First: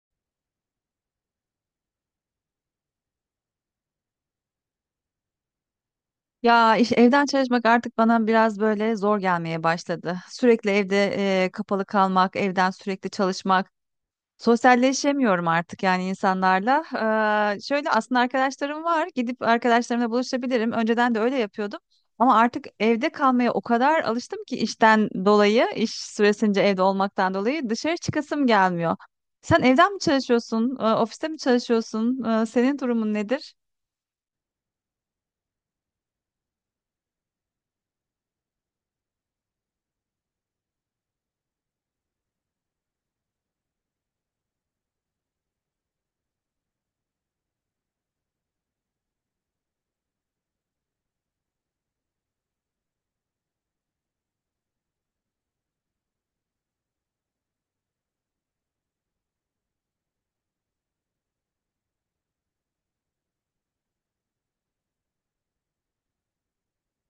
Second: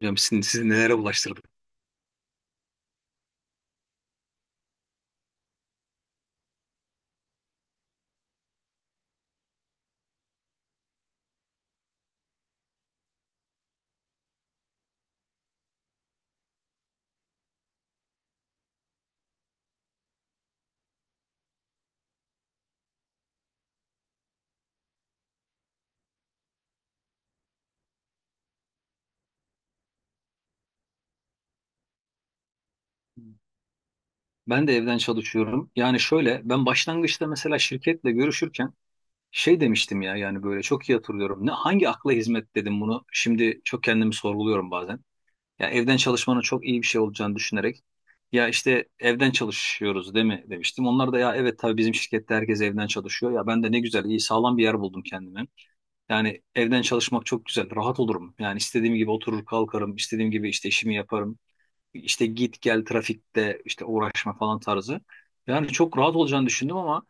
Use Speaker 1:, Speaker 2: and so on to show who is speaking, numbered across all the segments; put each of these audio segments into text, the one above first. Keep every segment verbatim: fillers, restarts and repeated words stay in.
Speaker 1: Hocam sizi, sizi nelere ulaştırdı?
Speaker 2: Ya iş, evden çalışmak artık bana biraz böyle zor gelmeye başladı. Sürekli evde e, kapalı kalmak, evden sürekli çalışmak. Sosyalleşemiyorum artık yani insanlarla. Eee, şöyle aslında arkadaşlarım var. Gidip arkadaşlarımla buluşabilirim. Önceden de öyle yapıyordum. Ama artık evde kalmaya o kadar alıştım ki işten dolayı, iş süresince evde olmaktan dolayı dışarı çıkasım gelmiyor. Sen evden mi çalışıyorsun? E, ofiste mi çalışıyorsun? E, senin durumun nedir?
Speaker 1: Ben de evden çalışıyorum. Yani şöyle ben başlangıçta mesela şirketle görüşürken şey demiştim ya yani böyle çok iyi hatırlıyorum. Ne hangi akla hizmet dedim bunu. Şimdi çok kendimi sorguluyorum bazen. Ya evden çalışmanın çok iyi bir şey olacağını düşünerek ya işte evden çalışıyoruz değil mi demiştim. Onlar da ya evet tabii bizim şirkette herkes evden çalışıyor. Ya ben de ne güzel iyi sağlam bir yer buldum kendime. Yani evden çalışmak çok güzel. Rahat olurum. Yani istediğim gibi oturur kalkarım. İstediğim gibi işte işimi yaparım. İşte git gel trafikte işte uğraşma falan tarzı. Yani çok rahat olacağını düşündüm ama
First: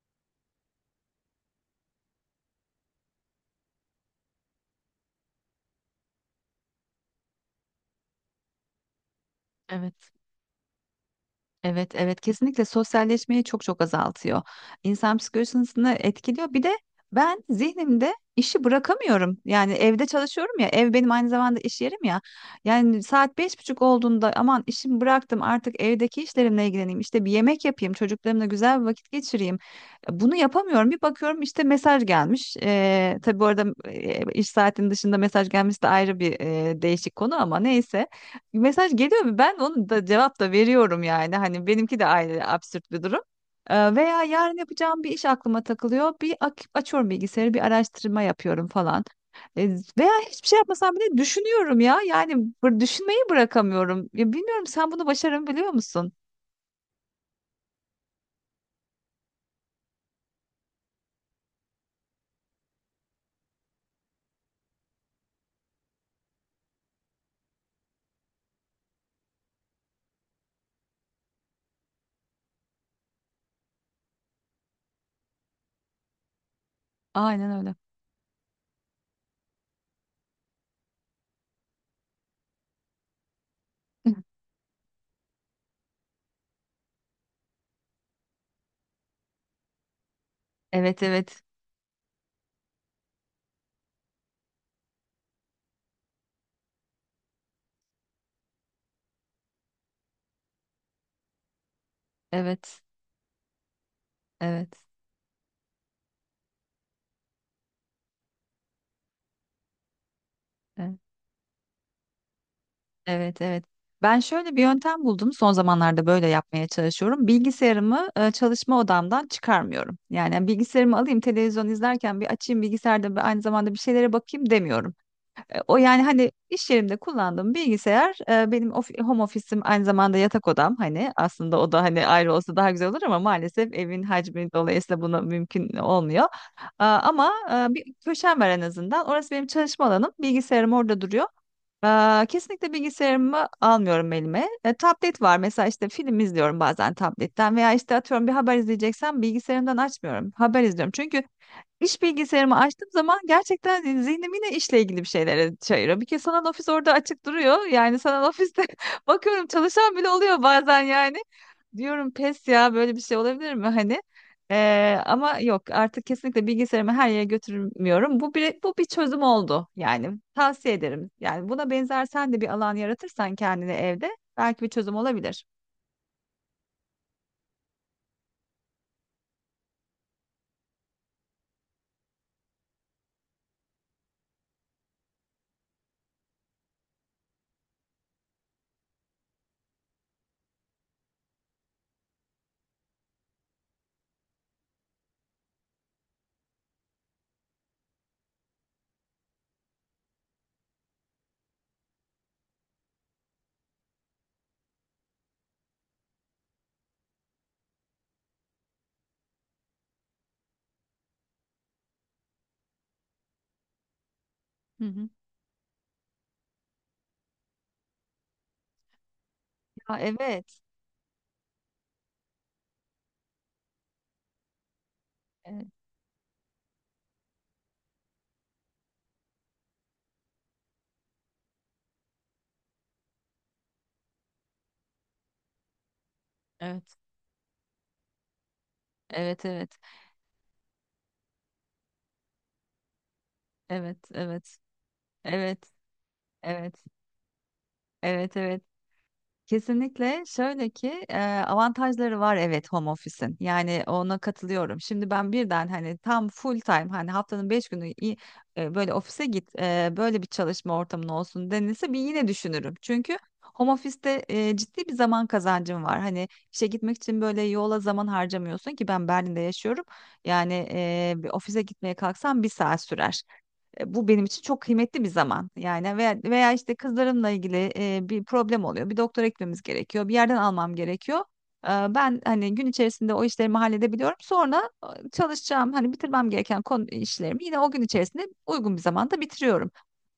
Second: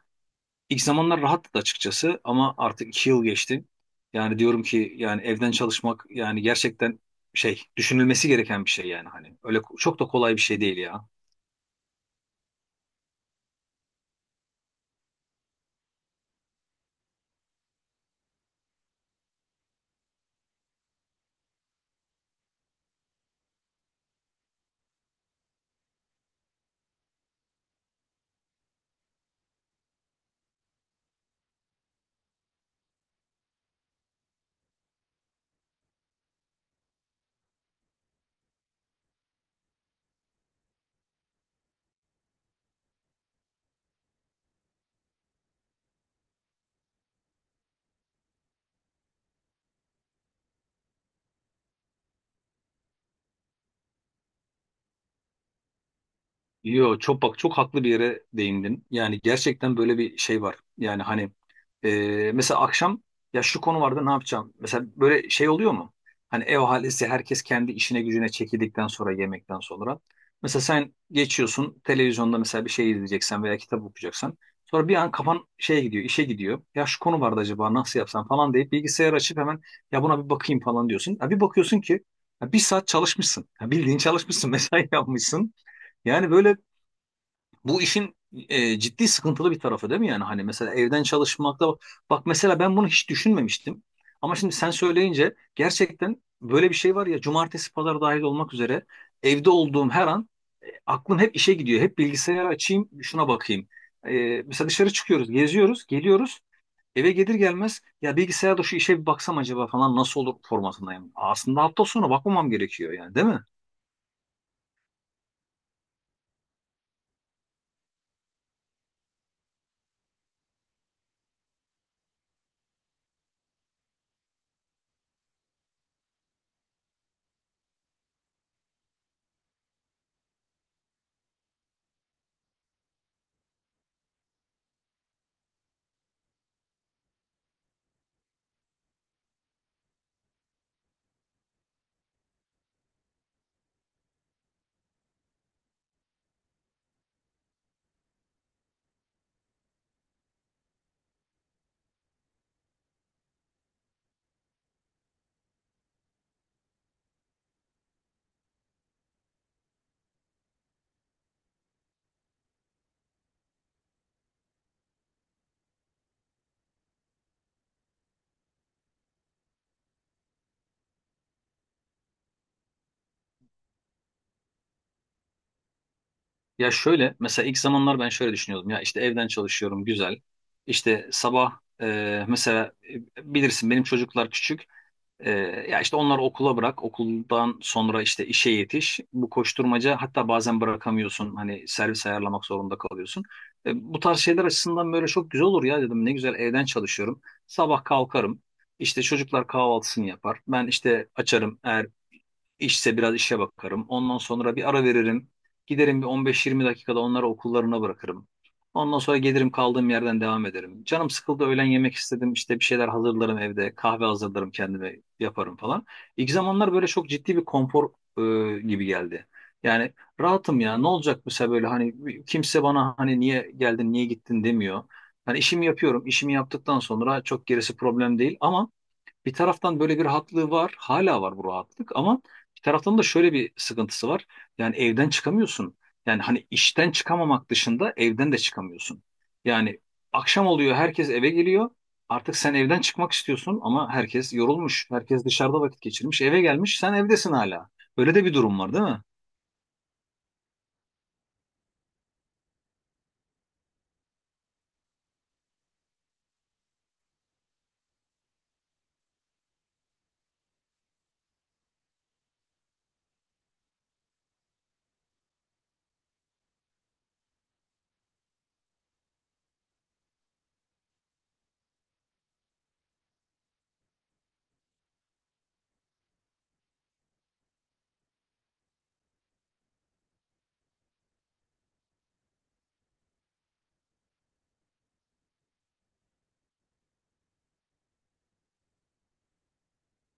Speaker 1: ilk zamanlar rahattı da açıkçası ama artık iki yıl geçti. Yani diyorum ki yani evden çalışmak yani gerçekten şey düşünülmesi gereken bir şey yani hani öyle ko- çok da
Speaker 2: Evet.
Speaker 1: kolay bir şey değil ya.
Speaker 2: Evet, evet kesinlikle sosyalleşmeyi çok çok azaltıyor. İnsan psikolojisini etkiliyor. Bir de ben zihnimde işi bırakamıyorum. Yani evde çalışıyorum ya, ev benim aynı zamanda iş yerim ya. Yani saat beş buçuk olduğunda aman işimi bıraktım artık evdeki işlerimle ilgileneyim. İşte bir yemek yapayım, çocuklarımla güzel bir vakit geçireyim. Bunu yapamıyorum. Bir bakıyorum işte mesaj gelmiş. Ee, tabii bu arada e, iş saatinin dışında mesaj gelmesi de ayrı bir e, değişik konu ama neyse mesaj geliyor mu? Ben onu da cevap da veriyorum yani. Hani benimki de aynı absürt bir durum. Ee, veya yarın yapacağım bir iş aklıma takılıyor. Bir ak- açıyorum bilgisayarı, bir araştırma yapıyorum falan. Ee, veya hiçbir şey yapmasam bile düşünüyorum ya. Yani bır- düşünmeyi bırakamıyorum. Ya bilmiyorum sen bunu başarabiliyor musun?
Speaker 1: Yo çok bak çok haklı bir yere değindin. Yani gerçekten böyle bir şey var. Yani hani e, mesela akşam ya şu konu vardı ne yapacağım? Mesela böyle şey oluyor mu? Hani ev ahalisi herkes kendi işine gücüne çekildikten sonra yemekten sonra. Mesela sen geçiyorsun televizyonda mesela bir şey izleyeceksen veya kitap okuyacaksan. Sonra bir an kafan şeye gidiyor işe gidiyor. Ya şu konu vardı
Speaker 2: Aynen öyle.
Speaker 1: acaba nasıl yapsam falan deyip bilgisayar açıp hemen ya buna bir bakayım falan diyorsun. Ya bir bakıyorsun ki ya bir saat çalışmışsın. Ya bildiğin çalışmışsın mesai yapmışsın. Yani böyle bu işin e, ciddi sıkıntılı bir tarafı değil mi yani? Hani mesela
Speaker 2: Evet,
Speaker 1: evden
Speaker 2: evet.
Speaker 1: çalışmakta bak bak mesela ben bunu hiç düşünmemiştim. Ama şimdi sen söyleyince gerçekten böyle bir şey var ya cumartesi pazar dahil olmak üzere evde olduğum her an e, aklım hep işe gidiyor. Hep bilgisayarı
Speaker 2: Evet,
Speaker 1: açayım şuna bakayım. E,
Speaker 2: evet.
Speaker 1: mesela dışarı çıkıyoruz, geziyoruz, geliyoruz. Eve gelir gelmez ya bilgisayarda şu işe bir baksam acaba falan nasıl olur
Speaker 2: Evet.
Speaker 1: formatındayım. Aslında hafta sonu bakmamam gerekiyor yani değil mi?
Speaker 2: Evet, evet. Ben şöyle bir yöntem buldum. Son zamanlarda böyle yapmaya çalışıyorum. Bilgisayarımı e, çalışma odamdan çıkarmıyorum. Yani hani, bilgisayarımı alayım televizyon izlerken bir açayım bilgisayarda bir aynı zamanda bir şeylere bakayım demiyorum. E, O yani hani iş yerimde kullandığım bilgisayar e, benim ofi- home ofisim aynı zamanda yatak odam. Hani aslında o da hani ayrı olsa daha güzel olur ama maalesef evin hacmi dolayısıyla buna mümkün olmuyor. E, Ama e, bir köşem var en azından. Orası benim çalışma alanım. Bilgisayarım orada duruyor. Aa, kesinlikle bilgisayarımı almıyorum elime. E, tablet var mesela işte film izliyorum bazen tabletten veya işte atıyorum bir haber izleyeceksem bilgisayarımdan açmıyorum. Haber izliyorum çünkü İş bilgisayarımı açtığım zaman gerçekten hani, zihnim yine işle ilgili bir şeylere çayırıyor. Bir kez sanal ofis orada açık duruyor. Yani sanal ofiste bakıyorum çalışan bile oluyor bazen yani. Diyorum pes ya böyle bir şey olabilir mi hani? Ee, ama yok artık kesinlikle bilgisayarımı her yere götürmüyorum. Bu bir, bu bir çözüm oldu yani tavsiye ederim. Yani buna benzer sen de bir alan yaratırsan kendine evde belki bir çözüm olabilir.
Speaker 1: Ya şöyle mesela ilk zamanlar ben şöyle düşünüyordum ya işte evden çalışıyorum güzel. İşte sabah e, mesela e, bilirsin benim çocuklar küçük. ee, Ya işte onları okula bırak, okuldan sonra işte işe yetiş. Bu koşturmaca hatta bazen bırakamıyorsun. Hani servis ayarlamak zorunda kalıyorsun. Ee, bu tarz şeyler açısından böyle çok güzel olur ya dedim. Ne güzel evden çalışıyorum. Sabah kalkarım. İşte çocuklar kahvaltısını yapar. Ben işte açarım. Eğer İşse biraz işe bakarım. Ondan sonra bir ara veririm. Giderim bir on beş yirmi dakikada onları okullarına bırakırım. Ondan sonra gelirim kaldığım yerden devam ederim. Canım sıkıldı öğlen yemek istedim. İşte bir şeyler hazırlarım evde. Kahve hazırlarım
Speaker 2: Hı
Speaker 1: kendime
Speaker 2: hı.
Speaker 1: yaparım falan. İlk zamanlar böyle çok ciddi bir konfor e, gibi geldi. Yani
Speaker 2: Ya evet.
Speaker 1: rahatım ya ne olacak mesela böyle hani kimse bana hani niye geldin niye gittin demiyor. Hani işimi
Speaker 2: Evet.
Speaker 1: yapıyorum. İşimi yaptıktan sonra çok gerisi problem değil ama bir taraftan böyle bir rahatlığı var. Hala var bu rahatlık ama bir taraftan da şöyle bir sıkıntısı var. Yani evden çıkamıyorsun. Yani hani işten çıkamamak dışında evden de çıkamıyorsun.
Speaker 2: Evet evet.
Speaker 1: Yani akşam oluyor herkes eve geliyor. Artık sen evden çıkmak istiyorsun ama
Speaker 2: Evet
Speaker 1: herkes
Speaker 2: evet.
Speaker 1: yorulmuş. Herkes dışarıda
Speaker 2: Evet
Speaker 1: vakit geçirmiş. Eve
Speaker 2: evet. Evet.
Speaker 1: gelmiş sen evdesin hala. Böyle de bir
Speaker 2: Evet
Speaker 1: durum
Speaker 2: evet.
Speaker 1: var değil mi?
Speaker 2: Kesinlikle şöyle ki e, avantajları var evet home office'in. Yani ona katılıyorum. Şimdi ben birden hani tam full time hani haftanın beş günü i- e, böyle ofise git e, böyle bir çalışma ortamın olsun denilse bir yine düşünürüm. Çünkü home office'te e, ciddi bir zaman kazancım var. Hani işe gitmek için böyle yola zaman harcamıyorsun ki ben Berlin'de yaşıyorum. Yani e, bir ofise gitmeye kalksam bir saat sürer. E, Bu benim için çok kıymetli bir zaman. Yani veya, veya işte kızlarımla ilgili e, bir problem oluyor. Bir doktora gitmemiz gerekiyor. Bir yerden almam gerekiyor. E, Ben hani gün içerisinde o işlerimi halledebiliyorum. Sonra e, çalışacağım hani bitirmem gereken konu işlerimi yine o gün içerisinde uygun bir zamanda bitiriyorum.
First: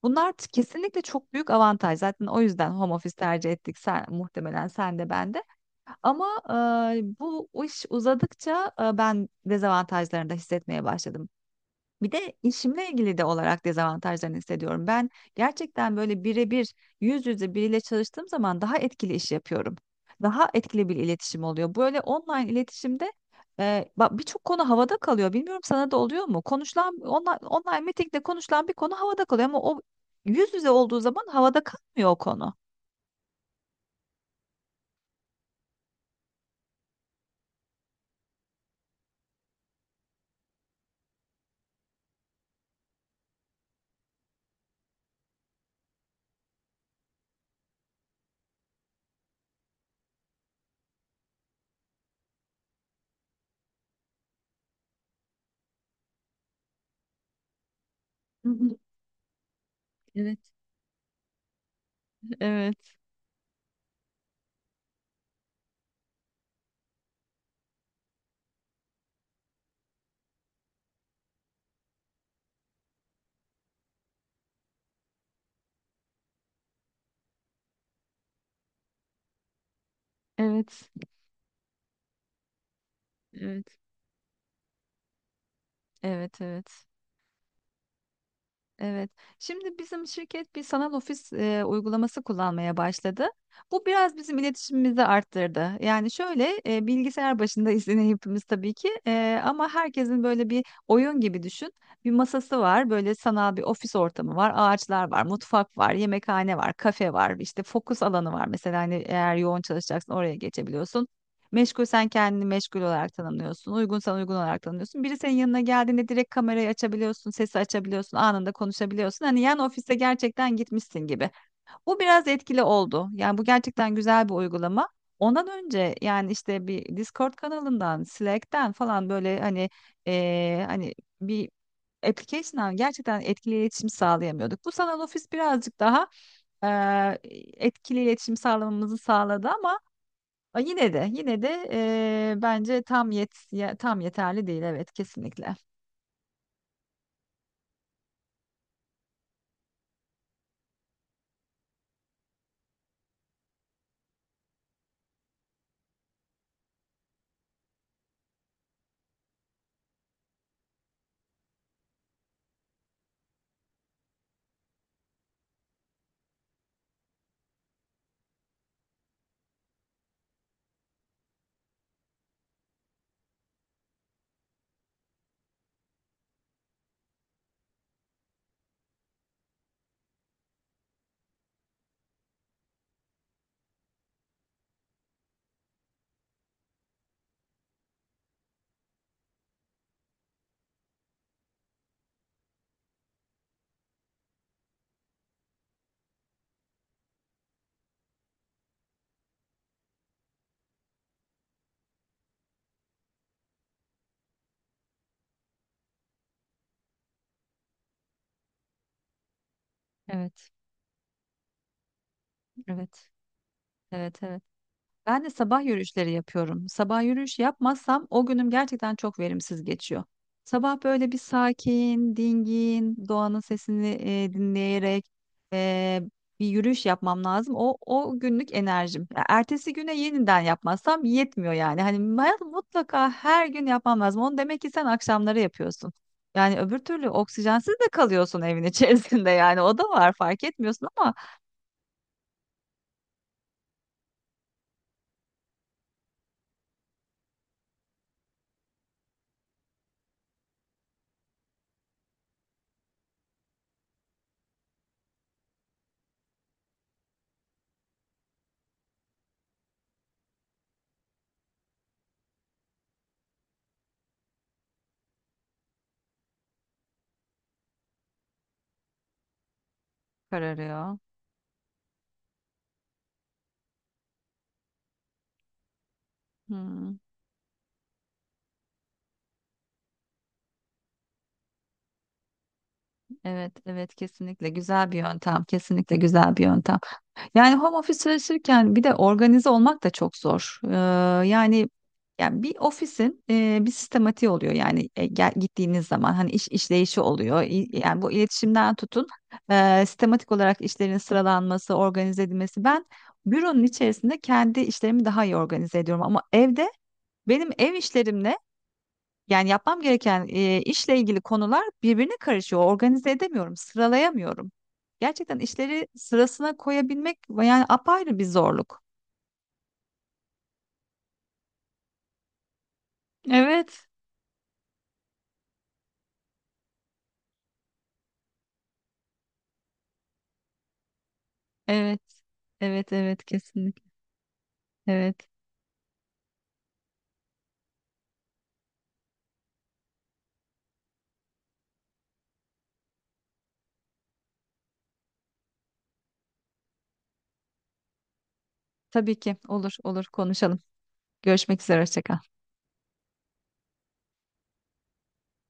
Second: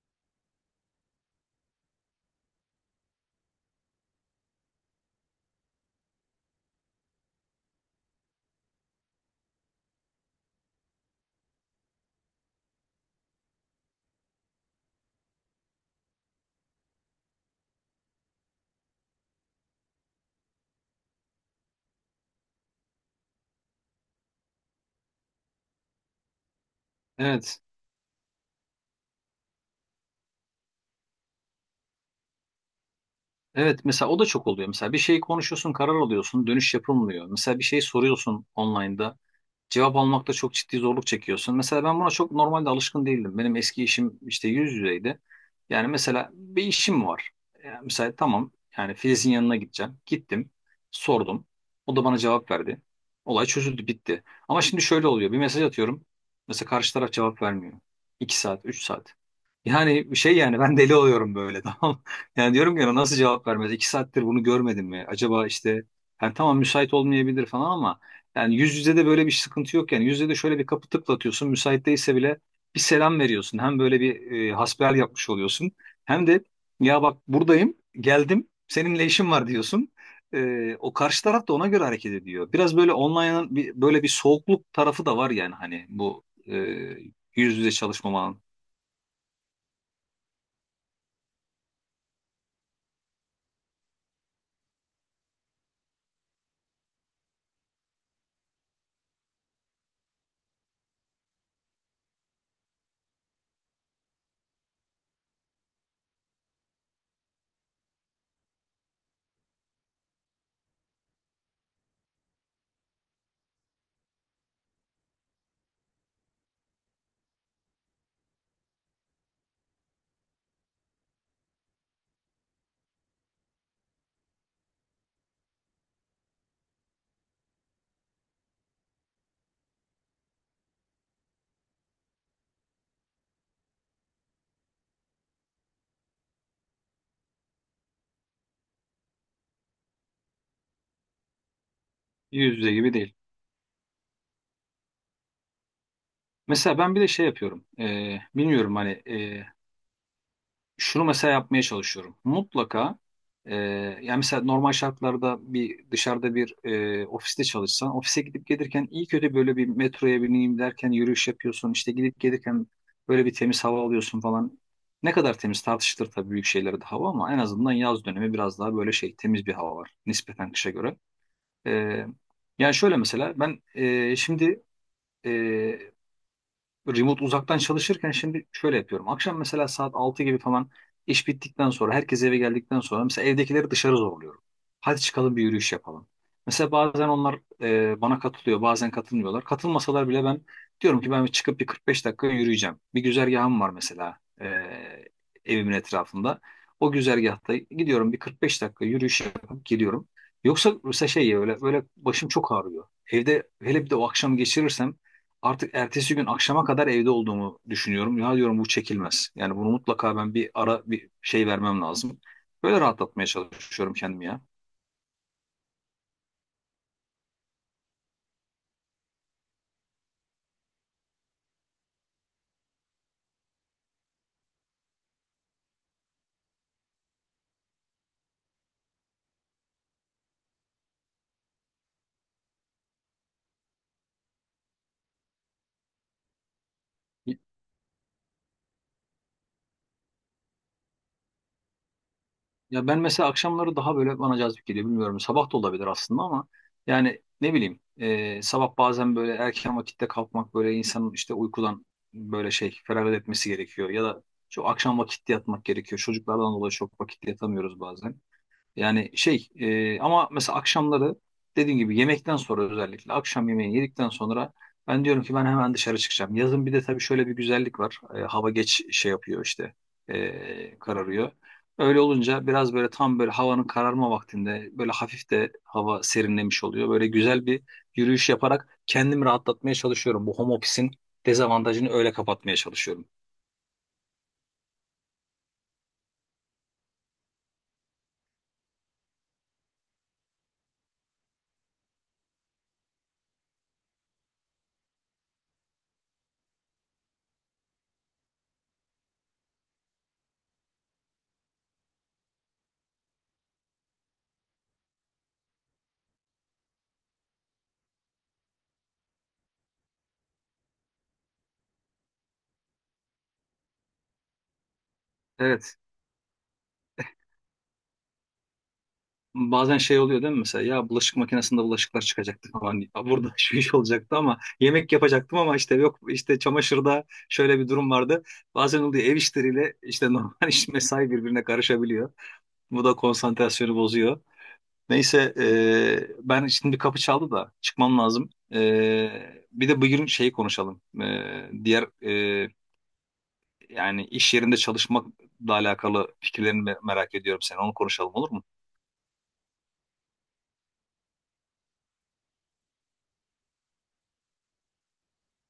Speaker 2: Bunlar t- kesinlikle çok büyük avantaj. Zaten o yüzden home office tercih ettik. Sen, muhtemelen sen de ben de. Ama e, bu iş uzadıkça e, ben dezavantajlarını da hissetmeye başladım. Bir de işimle ilgili de olarak dezavantajlarını hissediyorum. Ben gerçekten böyle birebir yüz yüze biriyle çalıştığım zaman daha etkili iş yapıyorum. Daha etkili bir iletişim oluyor. Böyle online iletişimde e, bak birçok konu havada kalıyor. Bilmiyorum sana da oluyor mu? Konuşulan online,
Speaker 1: Evet.
Speaker 2: online meetingde konuşulan bir konu havada kalıyor ama o yüz yüze olduğu zaman havada kalmıyor o konu.
Speaker 1: Evet mesela o da çok oluyor. Mesela bir şey konuşuyorsun karar alıyorsun dönüş yapılmıyor. Mesela bir şey soruyorsun online'da cevap almakta çok ciddi zorluk çekiyorsun. Mesela ben buna çok normalde alışkın değildim. Benim eski işim işte yüz yüzeydi. Yani mesela bir işim var. Yani mesela tamam yani Filiz'in yanına gideceğim. Gittim, sordum. O da bana cevap verdi. Olay çözüldü, bitti. Ama şimdi şöyle oluyor. Bir mesaj atıyorum. Mesela karşı taraf cevap vermiyor. İki
Speaker 2: Hı
Speaker 1: saat,
Speaker 2: hı.
Speaker 1: üç saat. Yani şey
Speaker 2: Evet,
Speaker 1: yani ben deli oluyorum böyle tamam. Yani
Speaker 2: evet,
Speaker 1: diyorum ki "Ya nasıl cevap vermez? İki saattir bunu görmedim mi? Acaba işte yani tamam müsait olmayabilir falan ama yani yüz yüze de böyle bir sıkıntı yok yani. Yüz yüze de şöyle bir kapı tıklatıyorsun. Müsait değilse bile bir selam veriyorsun. Hem böyle bir e, hasbihal yapmış oluyorsun. Hem de ya bak buradayım, geldim, seninle işim var diyorsun. E,
Speaker 2: evet,
Speaker 1: o karşı taraf da ona göre hareket ediyor. Biraz böyle online'ın
Speaker 2: evet,
Speaker 1: bir, böyle bir soğukluk tarafı da var yani hani bu
Speaker 2: evet,
Speaker 1: e,
Speaker 2: evet,
Speaker 1: yüz yüze çalışmamanın.
Speaker 2: evet. Şimdi bizim şirket bir sanal ofis e, uygulaması kullanmaya başladı. Bu biraz bizim iletişimimizi arttırdı. Yani şöyle e, bilgisayar başında yine hepimiz tabii ki E, ama herkesin böyle bir oyun gibi düşün. Bir masası var, böyle sanal bir ofis ortamı var, ağaçlar var, mutfak var, yemekhane var, kafe var, işte fokus alanı var. Mesela hani eğer yoğun çalışacaksın oraya geçebiliyorsun. Meşgul sen kendini meşgul olarak tanımlıyorsun. Uygunsan uygun olarak tanımlıyorsun. Biri senin yanına geldiğinde direkt kamerayı açabiliyorsun, sesi açabiliyorsun, anında konuşabiliyorsun. Hani yan ofise gerçekten gitmişsin gibi. Bu biraz etkili oldu. Yani bu gerçekten güzel bir uygulama. Ondan önce yani işte bir Discord kanalından, Slack'ten falan böyle hani eee, hani bir application'dan gerçekten etkili iletişim sağlayamıyorduk. Bu sanal ofis birazcık daha eee, etkili iletişim sağlamamızı sağladı ama A, Yine de yine de eee,
Speaker 1: Yüz yüze
Speaker 2: bence
Speaker 1: gibi
Speaker 2: tam
Speaker 1: değil.
Speaker 2: yet ya- tam yeterli değil evet kesinlikle.
Speaker 1: Mesela ben bir de şey yapıyorum. E, bilmiyorum hani e, şunu mesela yapmaya çalışıyorum. Mutlaka e, yani mesela normal şartlarda bir dışarıda bir e, ofiste çalışsan ofise gidip gelirken iyi kötü böyle bir metroya bineyim derken yürüyüş yapıyorsun işte gidip gelirken böyle bir temiz hava alıyorsun falan. Ne kadar temiz tartışılır tabii büyük şeylere de hava ama en azından yaz dönemi biraz daha böyle şey temiz bir hava var nispeten kışa göre. E, Yani şöyle mesela ben e, şimdi e, remote uzaktan çalışırken şimdi şöyle yapıyorum. Akşam mesela saat altı gibi falan iş bittikten sonra herkes eve geldikten sonra mesela evdekileri dışarı zorluyorum. Hadi çıkalım bir yürüyüş yapalım. Mesela bazen onlar e, bana katılıyor, bazen katılmıyorlar. Katılmasalar bile ben diyorum ki ben bir çıkıp bir kırk beş dakika yürüyeceğim. Bir güzergahım var mesela e, evimin etrafında. O güzergahta gidiyorum bir kırk beş dakika yürüyüş yapıp geliyorum. Yoksa mesela şey ya, öyle, böyle başım çok ağrıyor. Evde hele bir de o akşam geçirirsem artık ertesi gün akşama kadar evde olduğumu düşünüyorum. Ya diyorum bu çekilmez. Yani bunu mutlaka ben
Speaker 2: Evet,
Speaker 1: bir ara bir şey vermem lazım. Böyle
Speaker 2: evet.
Speaker 1: rahatlatmaya çalışıyorum
Speaker 2: Evet,
Speaker 1: kendimi ya.
Speaker 2: evet. Ben de sabah yürüyüşleri yapıyorum. Sabah yürüyüş yapmazsam o günüm gerçekten çok verimsiz geçiyor. Sabah böyle bir sakin, dingin, doğanın sesini e, dinleyerek e, bir yürüyüş yapmam lazım. O o günlük enerjim. Ya ertesi güne yeniden yapmazsam yetmiyor yani. Hani ben mutlaka her gün yapmam lazım. Onu demek ki sen akşamları yapıyorsun. Yani öbür türlü oksijensiz de kalıyorsun evin içerisinde yani. O da var fark etmiyorsun ama
Speaker 1: Ya ben mesela akşamları daha böyle bana cazip geliyor bilmiyorum. Sabah da olabilir aslında ama yani ne bileyim e, sabah bazen böyle erken vakitte kalkmak böyle insanın işte uykudan böyle şey feragat etmesi gerekiyor. Ya da çok akşam vakitte yatmak gerekiyor. Çocuklardan dolayı çok vakitte yatamıyoruz bazen. Yani şey e, ama mesela akşamları dediğim gibi yemekten sonra özellikle akşam yemeğini yedikten sonra ben diyorum ki ben hemen dışarı çıkacağım. Yazın bir de tabii şöyle bir güzellik var. E, hava geç şey yapıyor işte e,
Speaker 2: kararıyor.
Speaker 1: kararıyor. Öyle olunca biraz böyle tam böyle havanın kararma vaktinde böyle hafif de hava serinlemiş oluyor.
Speaker 2: Hmm.
Speaker 1: Böyle güzel bir yürüyüş yaparak kendimi rahatlatmaya çalışıyorum. Bu home office'in dezavantajını öyle kapatmaya çalışıyorum.
Speaker 2: Evet, evet kesinlikle güzel bir yöntem, kesinlikle güzel bir yöntem. Yani home office çalışırken bir de organize olmak da çok zor. Ee, yani yani bir ofisin e, bir sistematiği oluyor yani e, gel, gittiğiniz zaman hani iş işleyişi oluyor. İ- Yani bu iletişimden tutun e, sistematik olarak işlerin sıralanması, organize edilmesi. Ben büronun içerisinde kendi işlerimi daha iyi organize ediyorum ama evde benim ev işlerimle yani yapmam gereken e, işle ilgili konular birbirine karışıyor. Organize edemiyorum, sıralayamıyorum. Gerçekten
Speaker 1: Evet.
Speaker 2: işleri sırasına koyabilmek yani apayrı bir zorluk.
Speaker 1: Bazen şey oluyor değil mi mesela ya bulaşık makinesinde bulaşıklar çıkacaktı falan ya burada şu iş
Speaker 2: Evet,
Speaker 1: olacaktı ama yemek yapacaktım ama işte yok işte çamaşırda şöyle bir durum vardı. Bazen oluyor ev işleriyle işte normal iş mesai birbirine
Speaker 2: evet,
Speaker 1: karışabiliyor. Bu
Speaker 2: evet,
Speaker 1: da
Speaker 2: evet,
Speaker 1: konsantrasyonu
Speaker 2: kesinlikle.
Speaker 1: bozuyor.
Speaker 2: Evet,
Speaker 1: Neyse e, ben şimdi bir kapı çaldı da çıkmam lazım. E, bir de bugün şeyi konuşalım. E, diğer e, yani iş yerinde çalışmakla alakalı fikirlerini me- merak ediyorum seni onu konuşalım olur mu?
Speaker 2: tabii ki olur, olur konuşalım. Görüşmek üzere, hoşça kal.